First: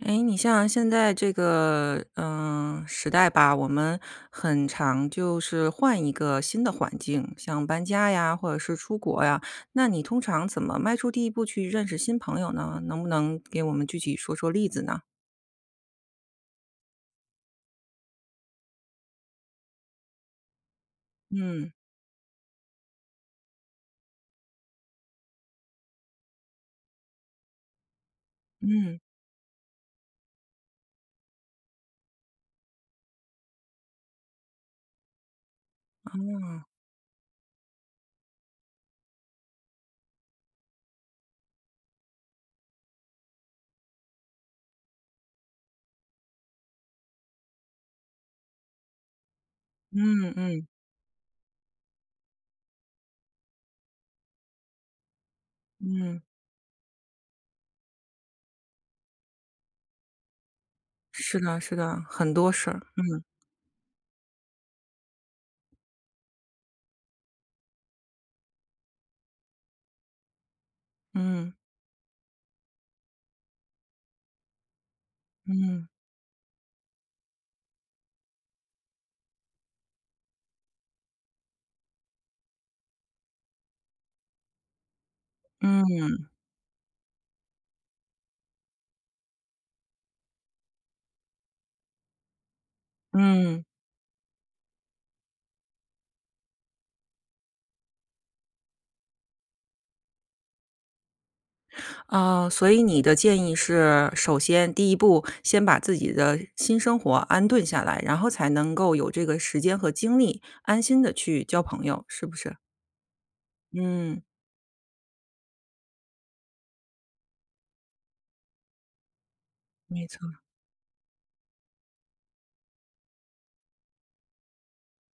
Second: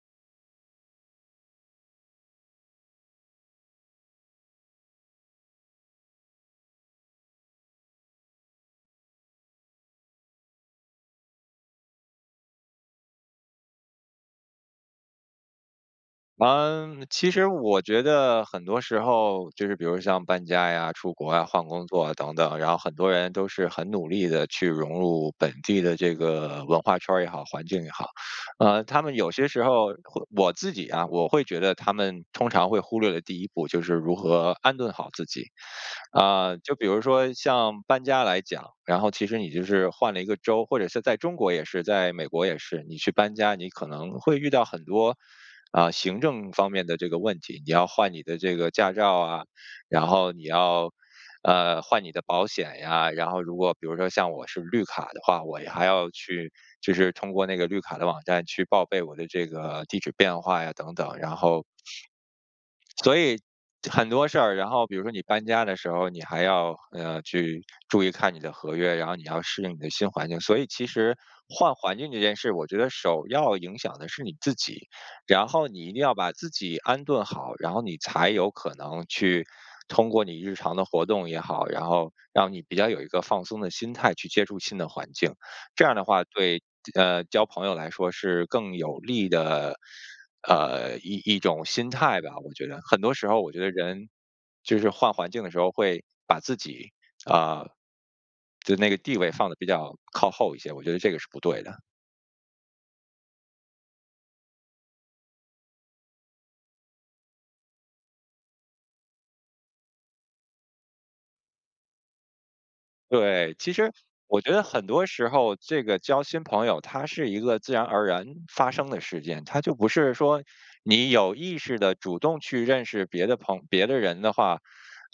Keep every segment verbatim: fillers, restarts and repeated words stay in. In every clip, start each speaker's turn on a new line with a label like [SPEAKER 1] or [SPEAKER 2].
[SPEAKER 1] 诶，你像现在这个，呃，时代吧，我们很常就是换一个新的环境，像搬家呀，或者是出国呀。那你通常怎么迈出第一步去认识新朋友呢？能不能给我们具体说说例子呢？
[SPEAKER 2] 呃，其实我觉得很多时候，就是比如像搬家呀、出国啊、换
[SPEAKER 1] 嗯。
[SPEAKER 2] 工作啊等等，然后很多人都是很努力地去融入本地的这个文化圈儿也好、环境也好。呃，
[SPEAKER 1] 嗯。
[SPEAKER 2] 他们有些时候，会我自己啊我会觉得他们通常会忽略的第一步就是如何安顿好自己。啊，
[SPEAKER 1] 哦。
[SPEAKER 2] 就比如说像搬家来讲，然后其实你就是换了一个州，或者是在中国也是，在美国也是，你去搬家，你可能会遇到很多，啊，行政方面的这个问题。你要换你的这个驾照啊，然
[SPEAKER 1] 嗯
[SPEAKER 2] 后你
[SPEAKER 1] 嗯。
[SPEAKER 2] 要，呃，换你的保险呀，然后如果比如说像我是绿卡的话，我还要
[SPEAKER 1] 嗯。
[SPEAKER 2] 去，就是通过那个绿卡的网站去报备我的这个地址变化呀等等。然
[SPEAKER 1] 是的
[SPEAKER 2] 后
[SPEAKER 1] 是的，很多事儿，嗯。
[SPEAKER 2] 所以很多事儿，然后比如说你搬家的时候，你还要，呃，去注意看你的合约，然后你要适应你的新环境。所以其实
[SPEAKER 1] 嗯。
[SPEAKER 2] 换环境这件事我觉得首要影响的是你自己，然后你
[SPEAKER 1] 嗯。
[SPEAKER 2] 一定要把自己安顿好，然后你才有可能去通过你日常的活动也好，然后让你比较有一个放松的心态去接触新的环境。这样的话，
[SPEAKER 1] 嗯。
[SPEAKER 2] 对，呃，交朋友来说是更有利的，呃，一一种心态吧，我觉得。很多时候我觉
[SPEAKER 1] 嗯。
[SPEAKER 2] 得人就是换环境的时候会把自己，啊，就那个地位放得比较靠后一些，我觉得这个是不对的。
[SPEAKER 1] 呃，所以你的建议是，首先第一步先把自己的新生活安顿下来，然后才能够有这个时间和精力，安心地去交朋友，是不是？
[SPEAKER 2] 对，其实
[SPEAKER 1] 嗯。
[SPEAKER 2] 我觉得很多时候，这个交新朋友，它是一个自然而然发生的事件。它就不
[SPEAKER 1] 没
[SPEAKER 2] 是
[SPEAKER 1] 错儿。
[SPEAKER 2] 说你有意识地主动去认识别的朋别的人的话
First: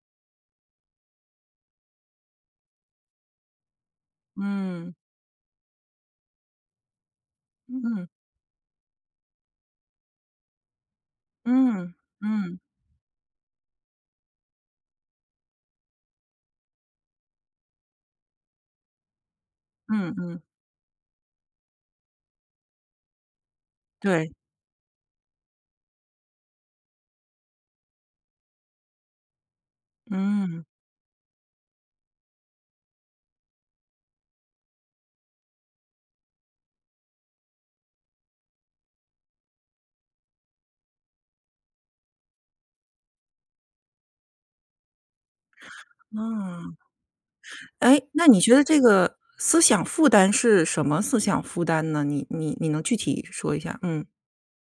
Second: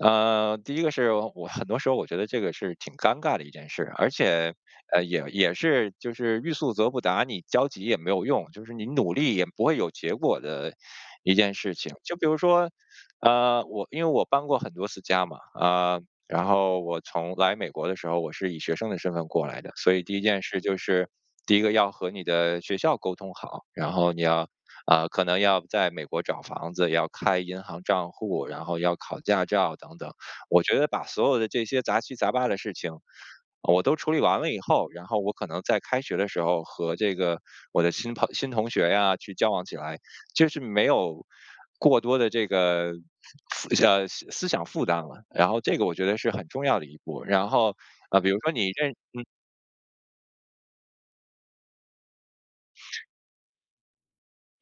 [SPEAKER 2] 呃，第一个是我很多时候我觉得这个是挺尴尬的一件事。而且，
[SPEAKER 1] 嗯。
[SPEAKER 2] 呃，也也是就是欲速则不达，你焦急也
[SPEAKER 1] 嗯。
[SPEAKER 2] 没有用，就是你努力也不会有结果的一件事情。
[SPEAKER 1] 嗯，
[SPEAKER 2] 就比如
[SPEAKER 1] 嗯。
[SPEAKER 2] 说，呃，我因为我搬过很多次家嘛，呃，然后我从来美国的时候，我是以学生的身份过来的。所以
[SPEAKER 1] 嗯
[SPEAKER 2] 第一
[SPEAKER 1] 嗯。
[SPEAKER 2] 件事就是第一个要和你的学校沟通好，然后你
[SPEAKER 1] 对。
[SPEAKER 2] 要啊，可能要在美国找房子、要开银行账户，然后要考驾照等等。我
[SPEAKER 1] 嗯。
[SPEAKER 2] 觉得把所有的这些杂七杂八的事情我都处理完了以后，然后我可能在开学的时候和这个我的新朋新同学呀，去交往起来，就是没有过多的这个思想呃思想负担了，然后这个我觉得是很重
[SPEAKER 1] 嗯。
[SPEAKER 2] 要的一步。然后
[SPEAKER 1] 诶，
[SPEAKER 2] 啊，
[SPEAKER 1] 那
[SPEAKER 2] 比如
[SPEAKER 1] 你
[SPEAKER 2] 说
[SPEAKER 1] 觉得
[SPEAKER 2] 你
[SPEAKER 1] 这
[SPEAKER 2] 认
[SPEAKER 1] 个
[SPEAKER 2] 嗯。
[SPEAKER 1] 思想负担是什么思想负担呢？你你你能具体说一下儿？嗯。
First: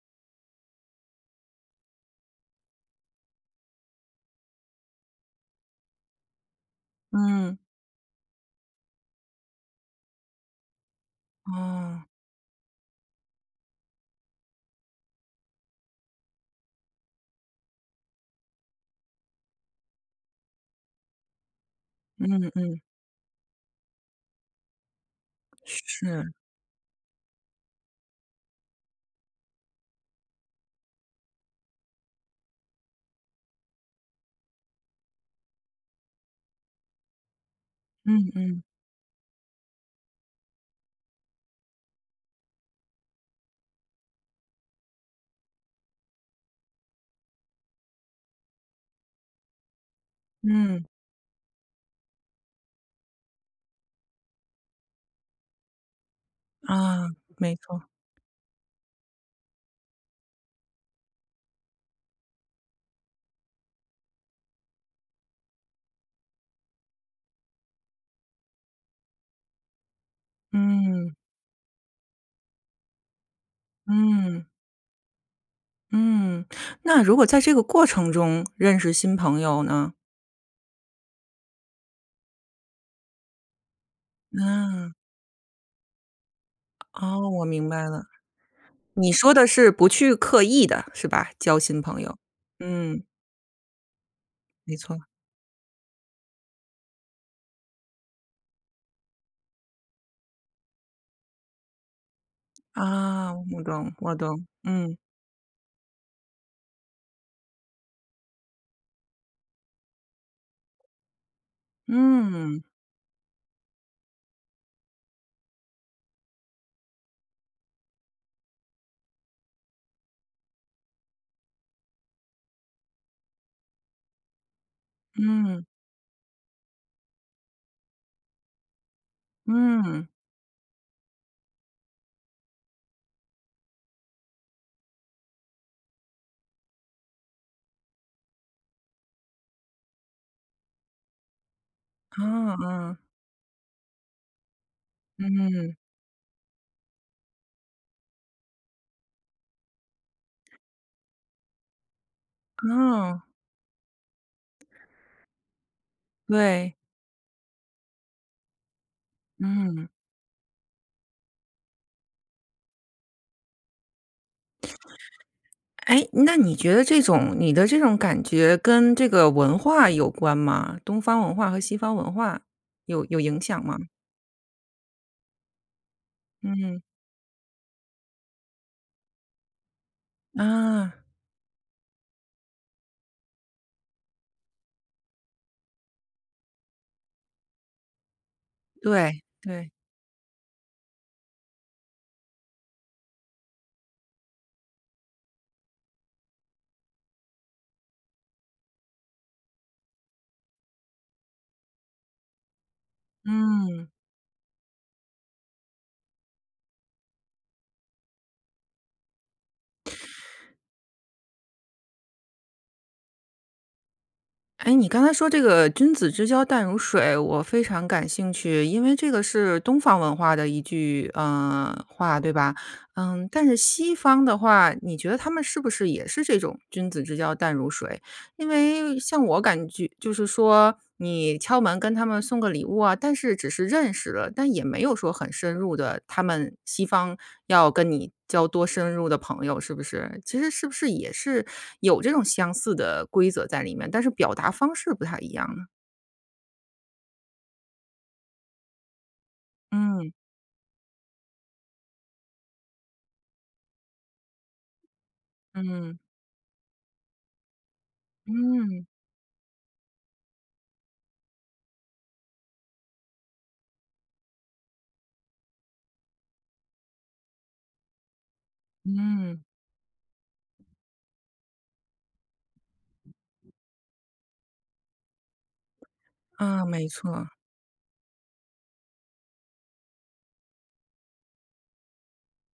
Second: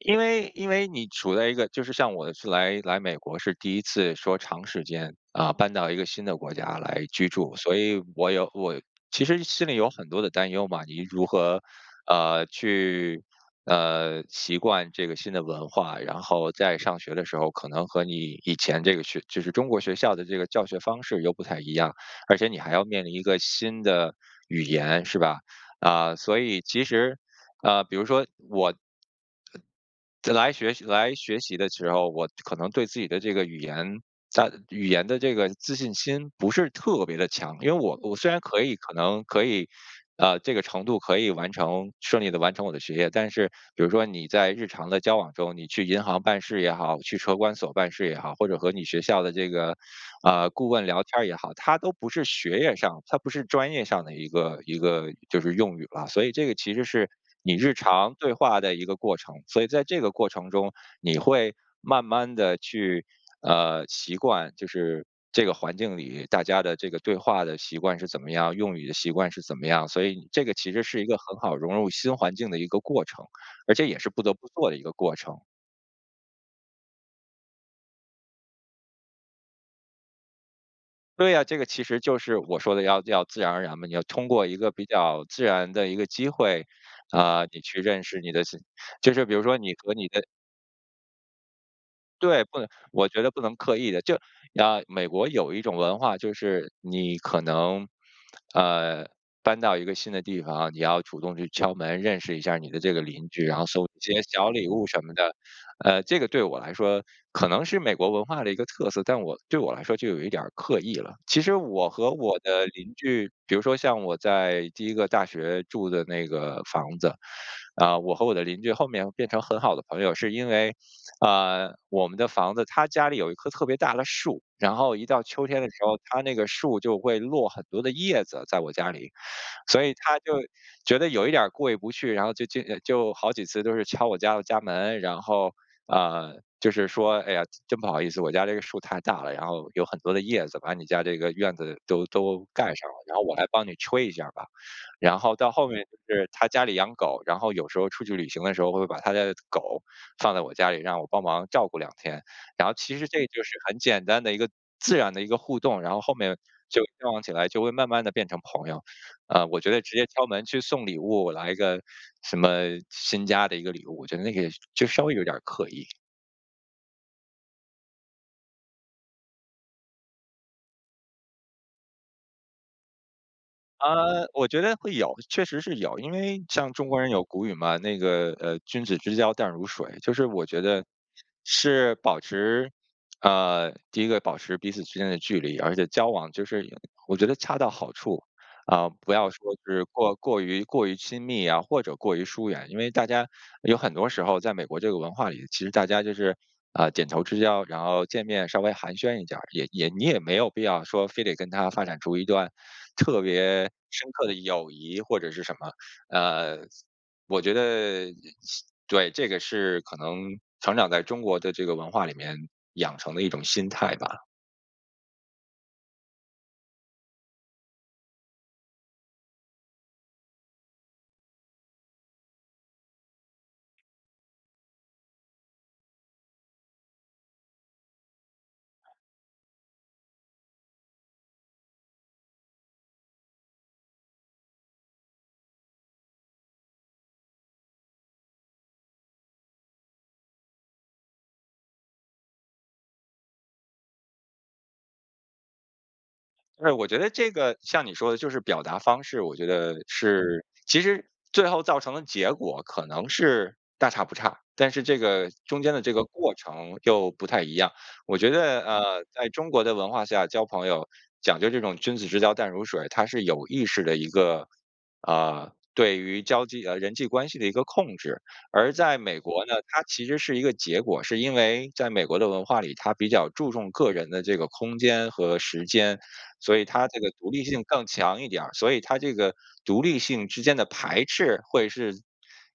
[SPEAKER 2] 因为因为你处在一个就是像我是来来美国是第一次说长时间，啊，搬到一个新的国家来居住，
[SPEAKER 1] 嗯。
[SPEAKER 2] 所以我有我其实心里有很多的担忧嘛。你如何，
[SPEAKER 1] 啊。
[SPEAKER 2] 呃，去，呃，习惯这个新的文化，然后在上学的时候可能和你以前这个学就是中国学校的这个教学方式又不太一样，而且
[SPEAKER 1] 嗯
[SPEAKER 2] 你还
[SPEAKER 1] 嗯。
[SPEAKER 2] 要面临一个新的语言是吧？啊，
[SPEAKER 1] 是。
[SPEAKER 2] 所以其实，呃，比如说我在来学习来学习的时候，我可能对自己的这个语言在语言的这个自信心不是特别地强。因为我我虽
[SPEAKER 1] 嗯
[SPEAKER 2] 然可
[SPEAKER 1] 嗯。
[SPEAKER 2] 以可能可以 呃，这个程度可以完成顺利地完成我的学业，但是比如说你在日常的交往中，你去银行办事也好，去车管所办事也好，或者和你学校的这个，呃，顾问
[SPEAKER 1] 嗯。
[SPEAKER 2] 聊天也好，它都不是学业上，它不是专业上的一个一个就是用语了。所以这个其实是
[SPEAKER 1] 啊，
[SPEAKER 2] 你
[SPEAKER 1] 没
[SPEAKER 2] 日
[SPEAKER 1] 错。
[SPEAKER 2] 常对话的一个过程，所以在这个过程中，你会慢慢地去，呃，习惯就是这个环境里，大家的这个对话的习惯是怎么样，用语的习惯是怎么样。所以这个其实是一
[SPEAKER 1] 嗯。
[SPEAKER 2] 个很好融入新环境的一个过程，而且也是不得不
[SPEAKER 1] 嗯。
[SPEAKER 2] 做的一个过程。
[SPEAKER 1] 嗯，那如果在这个过程中认识新朋友呢？
[SPEAKER 2] 对呀，这个其实就是我说的要要自然而然嘛。你要通过一个比
[SPEAKER 1] 嗯。
[SPEAKER 2] 较自然的一个机会，
[SPEAKER 1] 哦，
[SPEAKER 2] 啊，
[SPEAKER 1] 我
[SPEAKER 2] 你
[SPEAKER 1] 明
[SPEAKER 2] 去
[SPEAKER 1] 白了，
[SPEAKER 2] 认识你的新
[SPEAKER 1] 你
[SPEAKER 2] 就是
[SPEAKER 1] 说
[SPEAKER 2] 比如
[SPEAKER 1] 的
[SPEAKER 2] 说
[SPEAKER 1] 是
[SPEAKER 2] 你
[SPEAKER 1] 不
[SPEAKER 2] 和你
[SPEAKER 1] 去
[SPEAKER 2] 的
[SPEAKER 1] 刻意地，是吧？交新朋友，
[SPEAKER 2] 对，不能
[SPEAKER 1] 嗯。
[SPEAKER 2] 我觉得不能刻意地。就，
[SPEAKER 1] 没
[SPEAKER 2] 呃，
[SPEAKER 1] 错。
[SPEAKER 2] 美国有一种文化就是，你可能，呃，搬到一个新的地方你要主动去敲门认识一下儿你的这个邻
[SPEAKER 1] 啊，
[SPEAKER 2] 居，然
[SPEAKER 1] 我
[SPEAKER 2] 后送
[SPEAKER 1] 懂
[SPEAKER 2] 一
[SPEAKER 1] 我
[SPEAKER 2] 些
[SPEAKER 1] 懂，
[SPEAKER 2] 小礼物
[SPEAKER 1] 嗯。
[SPEAKER 2] 什么的。呃，这个对我来说可能是美国文化的一个特色，但我对我来说就有一点儿刻意了。其实我和我
[SPEAKER 1] 嗯。
[SPEAKER 2] 的邻居，比如说像我在第一个大学住的那个房子，呃，我和我的邻居后面变成很好的朋友是因为，呃，我们的房子他家里有一棵特别大的树，然后一到秋天
[SPEAKER 1] 嗯。
[SPEAKER 2] 的时候，他那个树就会落很多的叶子在我家里，所以
[SPEAKER 1] 嗯。
[SPEAKER 2] 他就觉得有一点儿过意不去，然后就接着就好几次都是敲我家的家门，然后，呃，就是说：“哎呀，真不好意思，我家这个树太大了，然后有很多的叶子把你家这个院子都都
[SPEAKER 1] 嗯
[SPEAKER 2] 盖上了，
[SPEAKER 1] 嗯。
[SPEAKER 2] 然后我来帮你吹一下儿吧。”然后到后
[SPEAKER 1] 嗯。
[SPEAKER 2] 面就是他家里养狗，然后有时候出去旅行的时候，会把他的狗放在我家里，让我帮忙照顾两天。然后其实
[SPEAKER 1] 哦。
[SPEAKER 2] 这就是很简单的一个自然的一个互动，然后后面
[SPEAKER 1] 对。
[SPEAKER 2] 就交往起来就会慢慢地变成朋友。呃，我觉得
[SPEAKER 1] 嗯。
[SPEAKER 2] 直接敲门去送礼物，来个什么新家的一个礼物，我觉得那个就稍微有点儿刻意。
[SPEAKER 1] 哎，那你觉得这种你的这种感觉跟这个文化有关吗？东方文化和西方文化有有影响吗？
[SPEAKER 2] 呃，我觉得会有，确实是有。因为像
[SPEAKER 1] 嗯。
[SPEAKER 2] 中国人有古语嘛，那个，呃，君子之交淡如水，就是我觉得
[SPEAKER 1] 啊。
[SPEAKER 2] 是保持呃，第一个保持彼此之间的距离，而且交往就是我觉得恰到好处，啊，不
[SPEAKER 1] 对
[SPEAKER 2] 要说
[SPEAKER 1] 对。
[SPEAKER 2] 是过过于过于亲密呀或者过于疏远。因为大家有很多时候，在美国这个文化里，其实大家就是，呃，点头之交，然后见面稍微寒暄一点儿，也也你也没有必要说非得跟他发展出一段特别
[SPEAKER 1] 嗯。
[SPEAKER 2] 深刻的友谊或者是什么。呃，我觉得对，这个是，可能成长在中国的这个文化里面养成的一种心态吧。
[SPEAKER 1] 诶，你刚才说这个“君子之交淡如水”，我非常感兴趣，因为这个是东方文化的一句，呃，话，对吧？嗯，但是西方的话，你觉得他们是不是也是这种“君子之交淡如水”？因为像我感觉，就是说，你敲门跟他们送个礼物啊，但是只是认识了，但也没有说很深入的，他们西方要跟你交多深入的朋友是不是？其实是不是也是有这种相似的规则在里面，但是表达方式不太一样呢？
[SPEAKER 2] 哎，我觉得这个像你说的，就是表达方式，我觉得
[SPEAKER 1] 嗯。
[SPEAKER 2] 是其实最后造成的结果可能是大差不差，但是这个中间的这
[SPEAKER 1] 嗯。
[SPEAKER 2] 个过程又不太一样。我觉得，
[SPEAKER 1] 嗯。
[SPEAKER 2] 呃，在中国的文化下交朋友，讲究这种君子之交淡如水，它是有意识的一个，啊，对于交际呃，人际关系的一个控制。而在美
[SPEAKER 1] 嗯。
[SPEAKER 2] 国呢，它其实是一个结果。是因为在美国的文化里，他比较注重个人的这个空间和时间，所
[SPEAKER 1] 啊，
[SPEAKER 2] 以
[SPEAKER 1] 没
[SPEAKER 2] 他这个
[SPEAKER 1] 错。
[SPEAKER 2] 独立性更强一点儿。所以他这个独立性之间的排斥会是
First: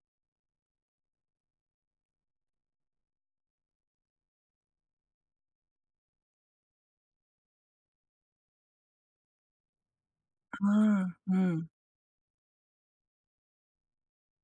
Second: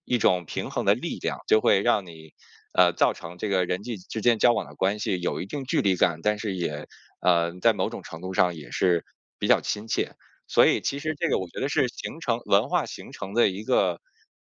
[SPEAKER 2] 一种平衡的力量，就会让你呃，造成这个人际之间交往的关系有一定距离感，但是也呃，在某种程度上也是比较亲切。所以其实
[SPEAKER 1] 嗯，
[SPEAKER 2] 这个我觉得
[SPEAKER 1] 嗯。
[SPEAKER 2] 是形成文化形成的一个，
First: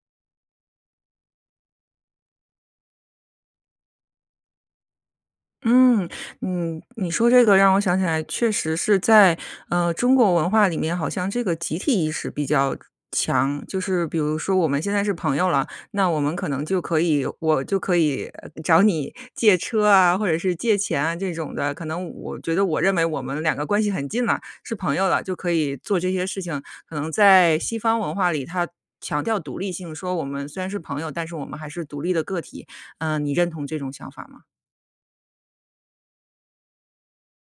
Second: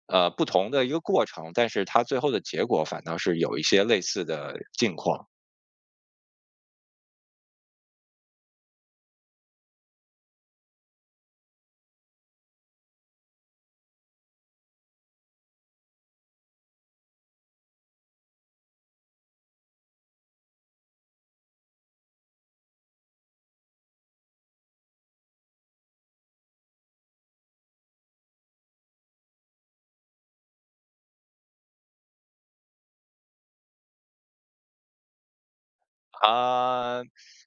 [SPEAKER 2] 呃，不同的一个过程，但是它最后的结果反倒是有一些类似的境况。
[SPEAKER 1] 嗯，嗯，你说这个让我想起来确实是在，呃，中国文化里面好像这个集体意识比较强。就是比如说我们现在是朋友了，那我们可能就可以我就可以，呃，找你借车啊、或者是借钱啊这种的。可能我觉得我认为我们两个关系很近了，是朋友了，就可以做这些事情。可能在西方文化里，它强调独立性，说我们虽然是朋友，但是我们还是独立的个体。呃，你认同这种想法吗？
[SPEAKER 2] 啊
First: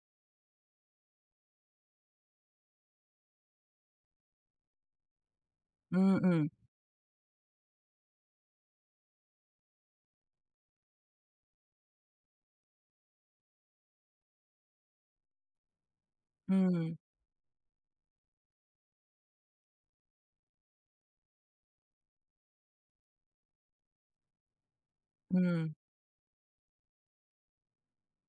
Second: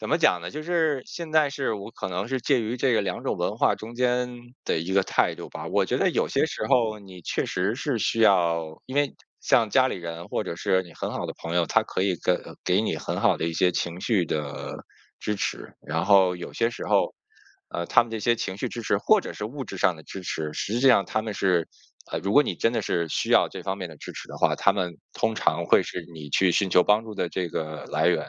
[SPEAKER 2] 怎么讲呢？就是现在是我可能是介于这个两种文化中间的一个态度吧。我觉得
[SPEAKER 1] 嗯
[SPEAKER 2] 有些
[SPEAKER 1] 嗯。
[SPEAKER 2] 时候，你确实是需要因为像家里人或者是你很好的朋友，他可以跟呃，给你很好的一些情绪的支持。然后有些时
[SPEAKER 1] 嗯。
[SPEAKER 2] 候，呃，他们这些情绪支持或者是物质上的支持，实际上，他们是呃，如果你真的是需要这方面的支持的话，他们通常
[SPEAKER 1] 嗯。
[SPEAKER 2] 会是你去寻求帮助的这个来源。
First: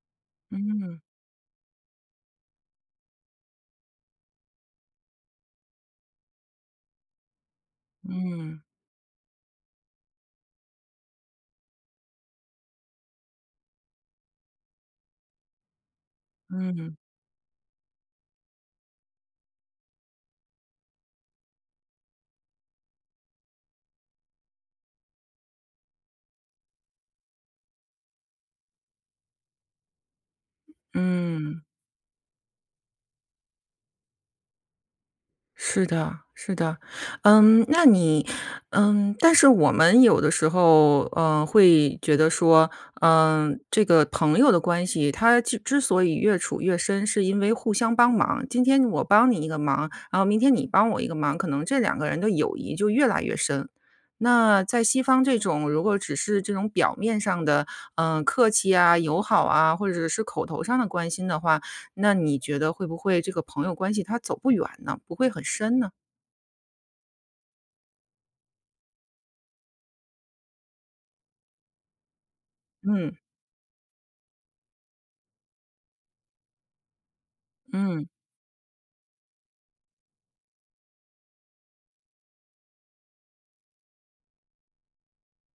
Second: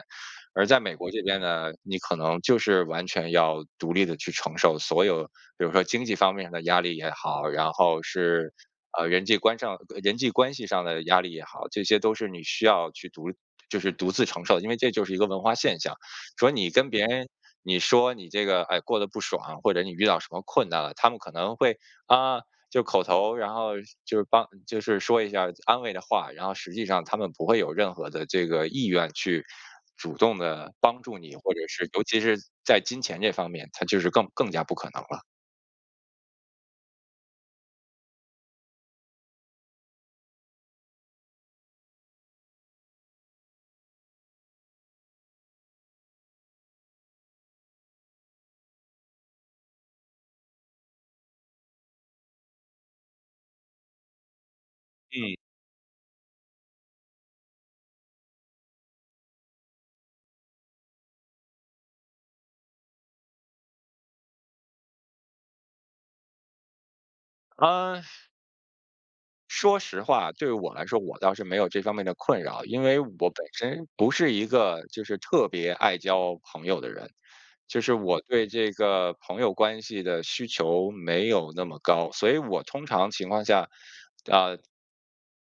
[SPEAKER 2] 而在美
[SPEAKER 1] 嗯。
[SPEAKER 2] 国这边呢，你可能就是完全要独立地去承受所有比如说经济方面的压力也好，然后是，
[SPEAKER 1] 嗯。
[SPEAKER 2] 呃，人际关上呃，人际关系上的压力也好，这些都是你需要去独立就是独自承受，因为这就是一个文化现象。所以你跟
[SPEAKER 1] 嗯。
[SPEAKER 2] 别人，你说你这个，诶，过得不爽，或者你遇到什么困难了，他们可能会：“啊！”就口头，然后是就是帮就是说一下安慰的话。然后实际上，他们不会有任何的这个意愿去主动地帮助你，或者
[SPEAKER 1] 嗯。
[SPEAKER 2] 是尤其是在金钱这方面，他就是更更加不可能了。
[SPEAKER 1] 是的，是的。嗯，那你嗯，但是我们有的时候，呃，会觉得说，呃，这个朋友的关系它记之所以越处越深，是因为互相帮忙儿。今天我帮你一个忙，然后明天你帮我一个忙，可能这两个人的友谊就越来越深。那在西方
[SPEAKER 2] 嗯。
[SPEAKER 1] 这种，如果只是这种表面上的，呃，客气啊、友好啊，或者是口头上的关心的话，那你觉得会不会这个朋友关系它走不远呢？不会很深呢？
[SPEAKER 2] 呃说实话，对我来说，我倒是没有这方面的困扰。因为
[SPEAKER 1] 嗯。
[SPEAKER 2] 我本身不是一个就是特别爱交朋友的人，就是
[SPEAKER 1] 嗯。
[SPEAKER 2] 我对这个朋友关系的需求没有那么高。所以我通常情况下，呃，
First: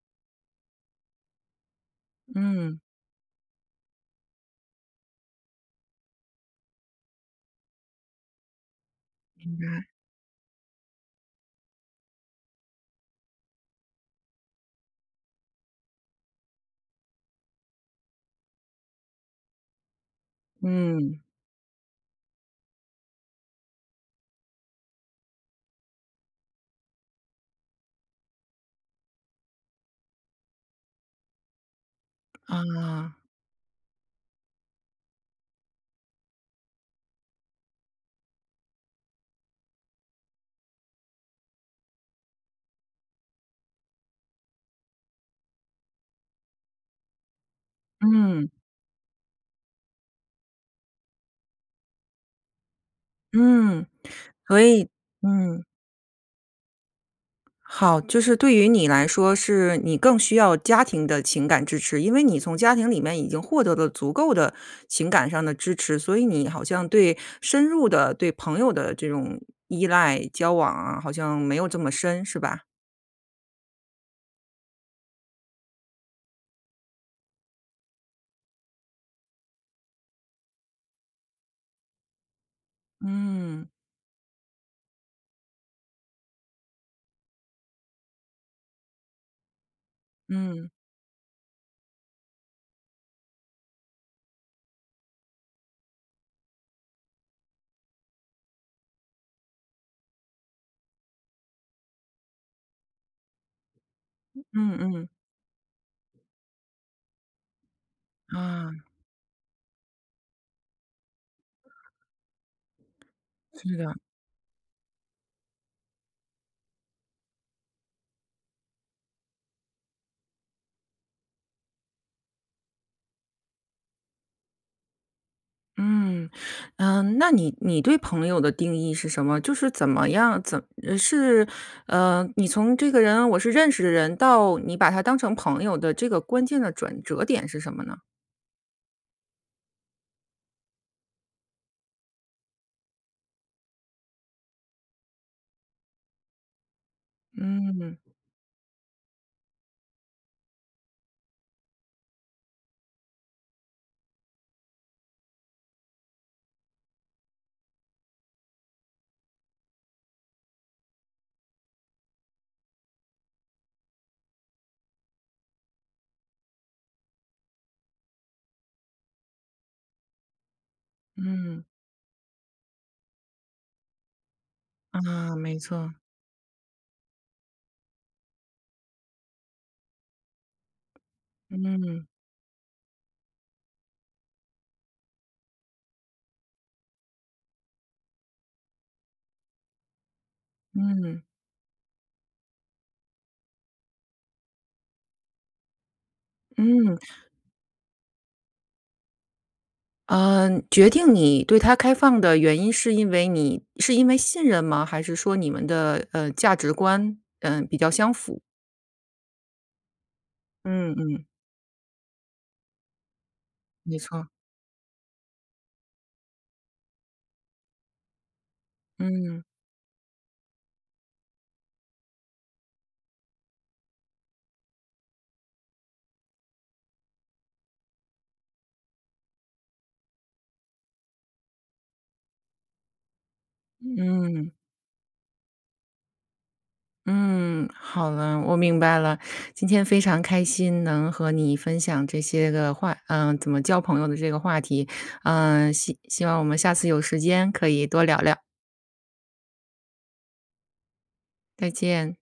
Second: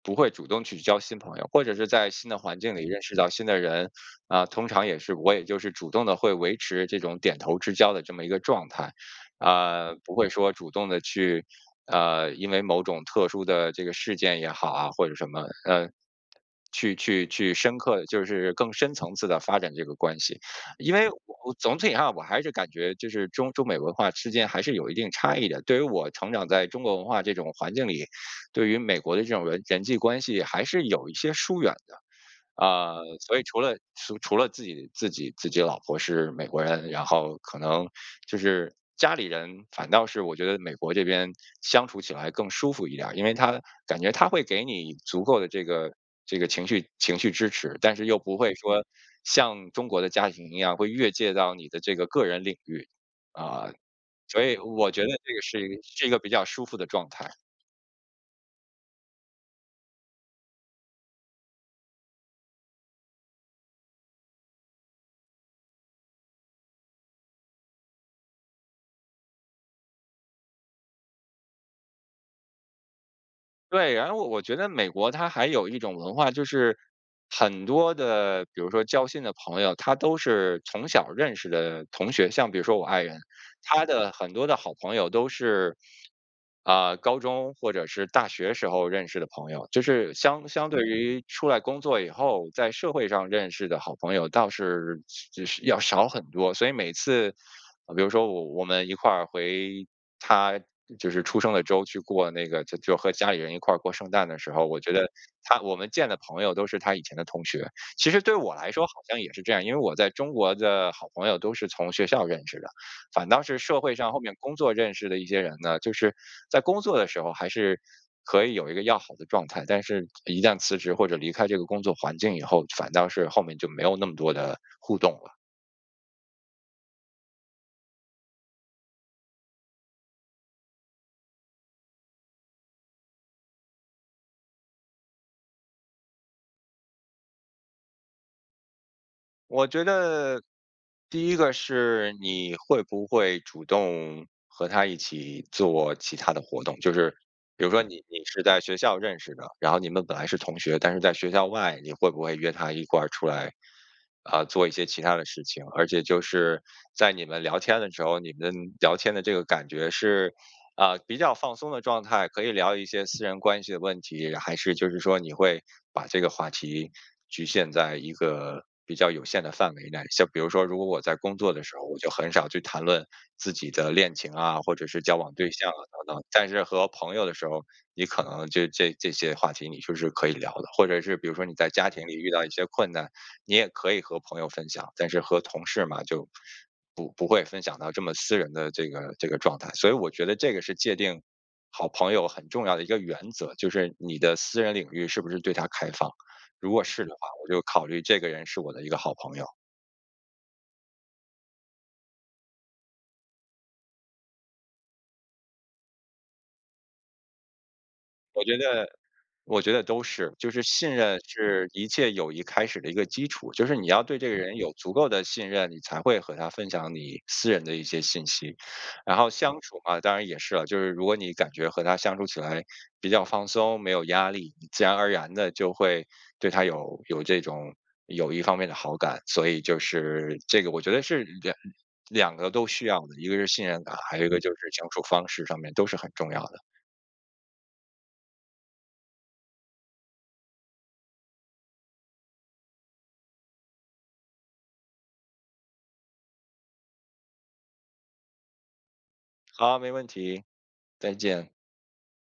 [SPEAKER 2] 不会主动去交新朋友。或者是在新的环境
[SPEAKER 1] 嗯。
[SPEAKER 2] 里认识到新的人，呃，通常也是我也就是主动的会维持这种点头之交的这么一个状态。
[SPEAKER 1] 应该。
[SPEAKER 2] 呃，不会说主动地去，呃，因为某种特殊的这个事件也好啊，或者什么，呃，去去去深刻就是更深层次地发展这个关系。因为
[SPEAKER 1] 嗯。
[SPEAKER 2] 我总体上，我还是感觉就是中中美文化之间还是有一定差异的，对于我成长在中国文化这种环境里，对于美国的这种人人际关系还是有一些疏远的。呃，
[SPEAKER 1] 啊。
[SPEAKER 2] 所以除了除除了自己自己自己老婆是美国人，然后可能就是家里人反倒是我觉得美国这边相处起来更舒服一点儿。因为他感觉他会给你以足够的这个这个情绪情绪支持，但是又不
[SPEAKER 1] 嗯。
[SPEAKER 2] 会说像中国的家庭一样，会越界到你的这个个人领域。啊，
[SPEAKER 1] 嗯，
[SPEAKER 2] 所以
[SPEAKER 1] 所以
[SPEAKER 2] 我觉得这个是
[SPEAKER 1] 嗯。
[SPEAKER 2] 一个是一个比较舒服的状态。
[SPEAKER 1] 好，就是对于你来说，是你更需要家庭的情感支持，因为你从家庭里面已经获得的足够的情感上的支持，所以你好像对深入的对朋友的这种依赖交往啊，好像没有这么深是吧？
[SPEAKER 2] 对，然后我我觉得美国它还有一种文化，就是很多的比如说交心的朋友，他都是从小认识的同学，像比如说我爱人。
[SPEAKER 1] 嗯。
[SPEAKER 2] 她的很多的好朋友都是，啊，高中或者是大学时候认识的朋友，就是相相
[SPEAKER 1] 嗯。
[SPEAKER 2] 对于出来工作以后，在社会上认识的好朋友倒是是就是要少很多。所以每次，比如说我我们一块儿回她就是出生的州去过那个就就和家里人一块儿过圣诞的时候，我
[SPEAKER 1] 嗯
[SPEAKER 2] 觉得
[SPEAKER 1] 嗯。
[SPEAKER 2] 她我们见的朋友都是她以前的同学。其实对我来
[SPEAKER 1] 啊。
[SPEAKER 2] 说好像也是这样，因为我在中国的好朋友都是从学校认识的，反倒是
[SPEAKER 1] 是
[SPEAKER 2] 社会
[SPEAKER 1] 呀。
[SPEAKER 2] 上后面工作认识的一些人呢，就是在工作的时候还是可以有一个要好的状态，但是一旦辞职或者离开这个工作环境以后，反倒是后面就没有那么多的互动了。
[SPEAKER 1] 嗯。嗯，那你你对朋友的定义是什么？就是怎么样，怎是，呃，你从这个人我是认识的人，到你把他当成朋友的这个关键的转折点是什么呢？
[SPEAKER 2] 我觉得，第一个是，你会不会主动和他一起做其他的活动。就是，比如说你
[SPEAKER 1] 嗯。
[SPEAKER 2] 你是在学校认识的，然后你们本来是同学，但是在学校外，你会不会约他一块儿出来，呃，做一些其他的事情。而且就是在你们聊天的时候，你们聊天的这个感觉是，呃，比较放松的状态，可以聊一些私人关系的问题？然还是就是说你会把这个话题局限在一个比较有限的范围内？像比如说如果我在工作的
[SPEAKER 1] 嗯。
[SPEAKER 2] 时候，我就很少去谈论自己的恋情啊、或者是交往
[SPEAKER 1] 啊，
[SPEAKER 2] 对
[SPEAKER 1] 没
[SPEAKER 2] 象啊
[SPEAKER 1] 错。
[SPEAKER 2] 等等。但是和朋友的时候，你可能就这这些话题你就是可以聊的。或者是比如说你在家
[SPEAKER 1] 嗯。
[SPEAKER 2] 庭里遇到一些困难，你也可以和朋友分享，但是和同事嘛，就不不会分享到这么私人的这个这个状态。所以我觉得这个是界定
[SPEAKER 1] 嗯。
[SPEAKER 2] 好朋友很重要的一个原则，就是你的私人领域是不是对他开放。如果
[SPEAKER 1] 嗯。
[SPEAKER 2] 是的话，我就考虑这个人是我的一个好朋友。
[SPEAKER 1] 呃，决定你对他开放的原因是因为你是因为信任吗？还是说你们的，呃，价值观，呃，比较相符？
[SPEAKER 2] 我觉得我觉得都是。就是信
[SPEAKER 1] 嗯
[SPEAKER 2] 任
[SPEAKER 1] 嗯。
[SPEAKER 2] 是一切友谊开始的一个基础，就是你
[SPEAKER 1] 没
[SPEAKER 2] 要对
[SPEAKER 1] 错。
[SPEAKER 2] 这个人有足够的信任，你才会和他分享你私人的一些信息。然后
[SPEAKER 1] 嗯。
[SPEAKER 2] 相处嘛，当然也是了，就是如果你感觉和他相处起来比较放松、没有压力，你自然而然地就会对他有有这种友谊方面的好感。所以就是，这个我觉得是两两个都需要的，一个是信任感，还有一个就
[SPEAKER 1] 嗯。
[SPEAKER 2] 是相处方式上面都是很重要的。
[SPEAKER 1] 嗯，好了，我明白了。今天非常开心能和你分享这些个话呃，怎么交朋友的这个话题。呃，希希望我们下次有时间可以多聊聊。
[SPEAKER 2] 好，没问题。再见。
[SPEAKER 1] 再见。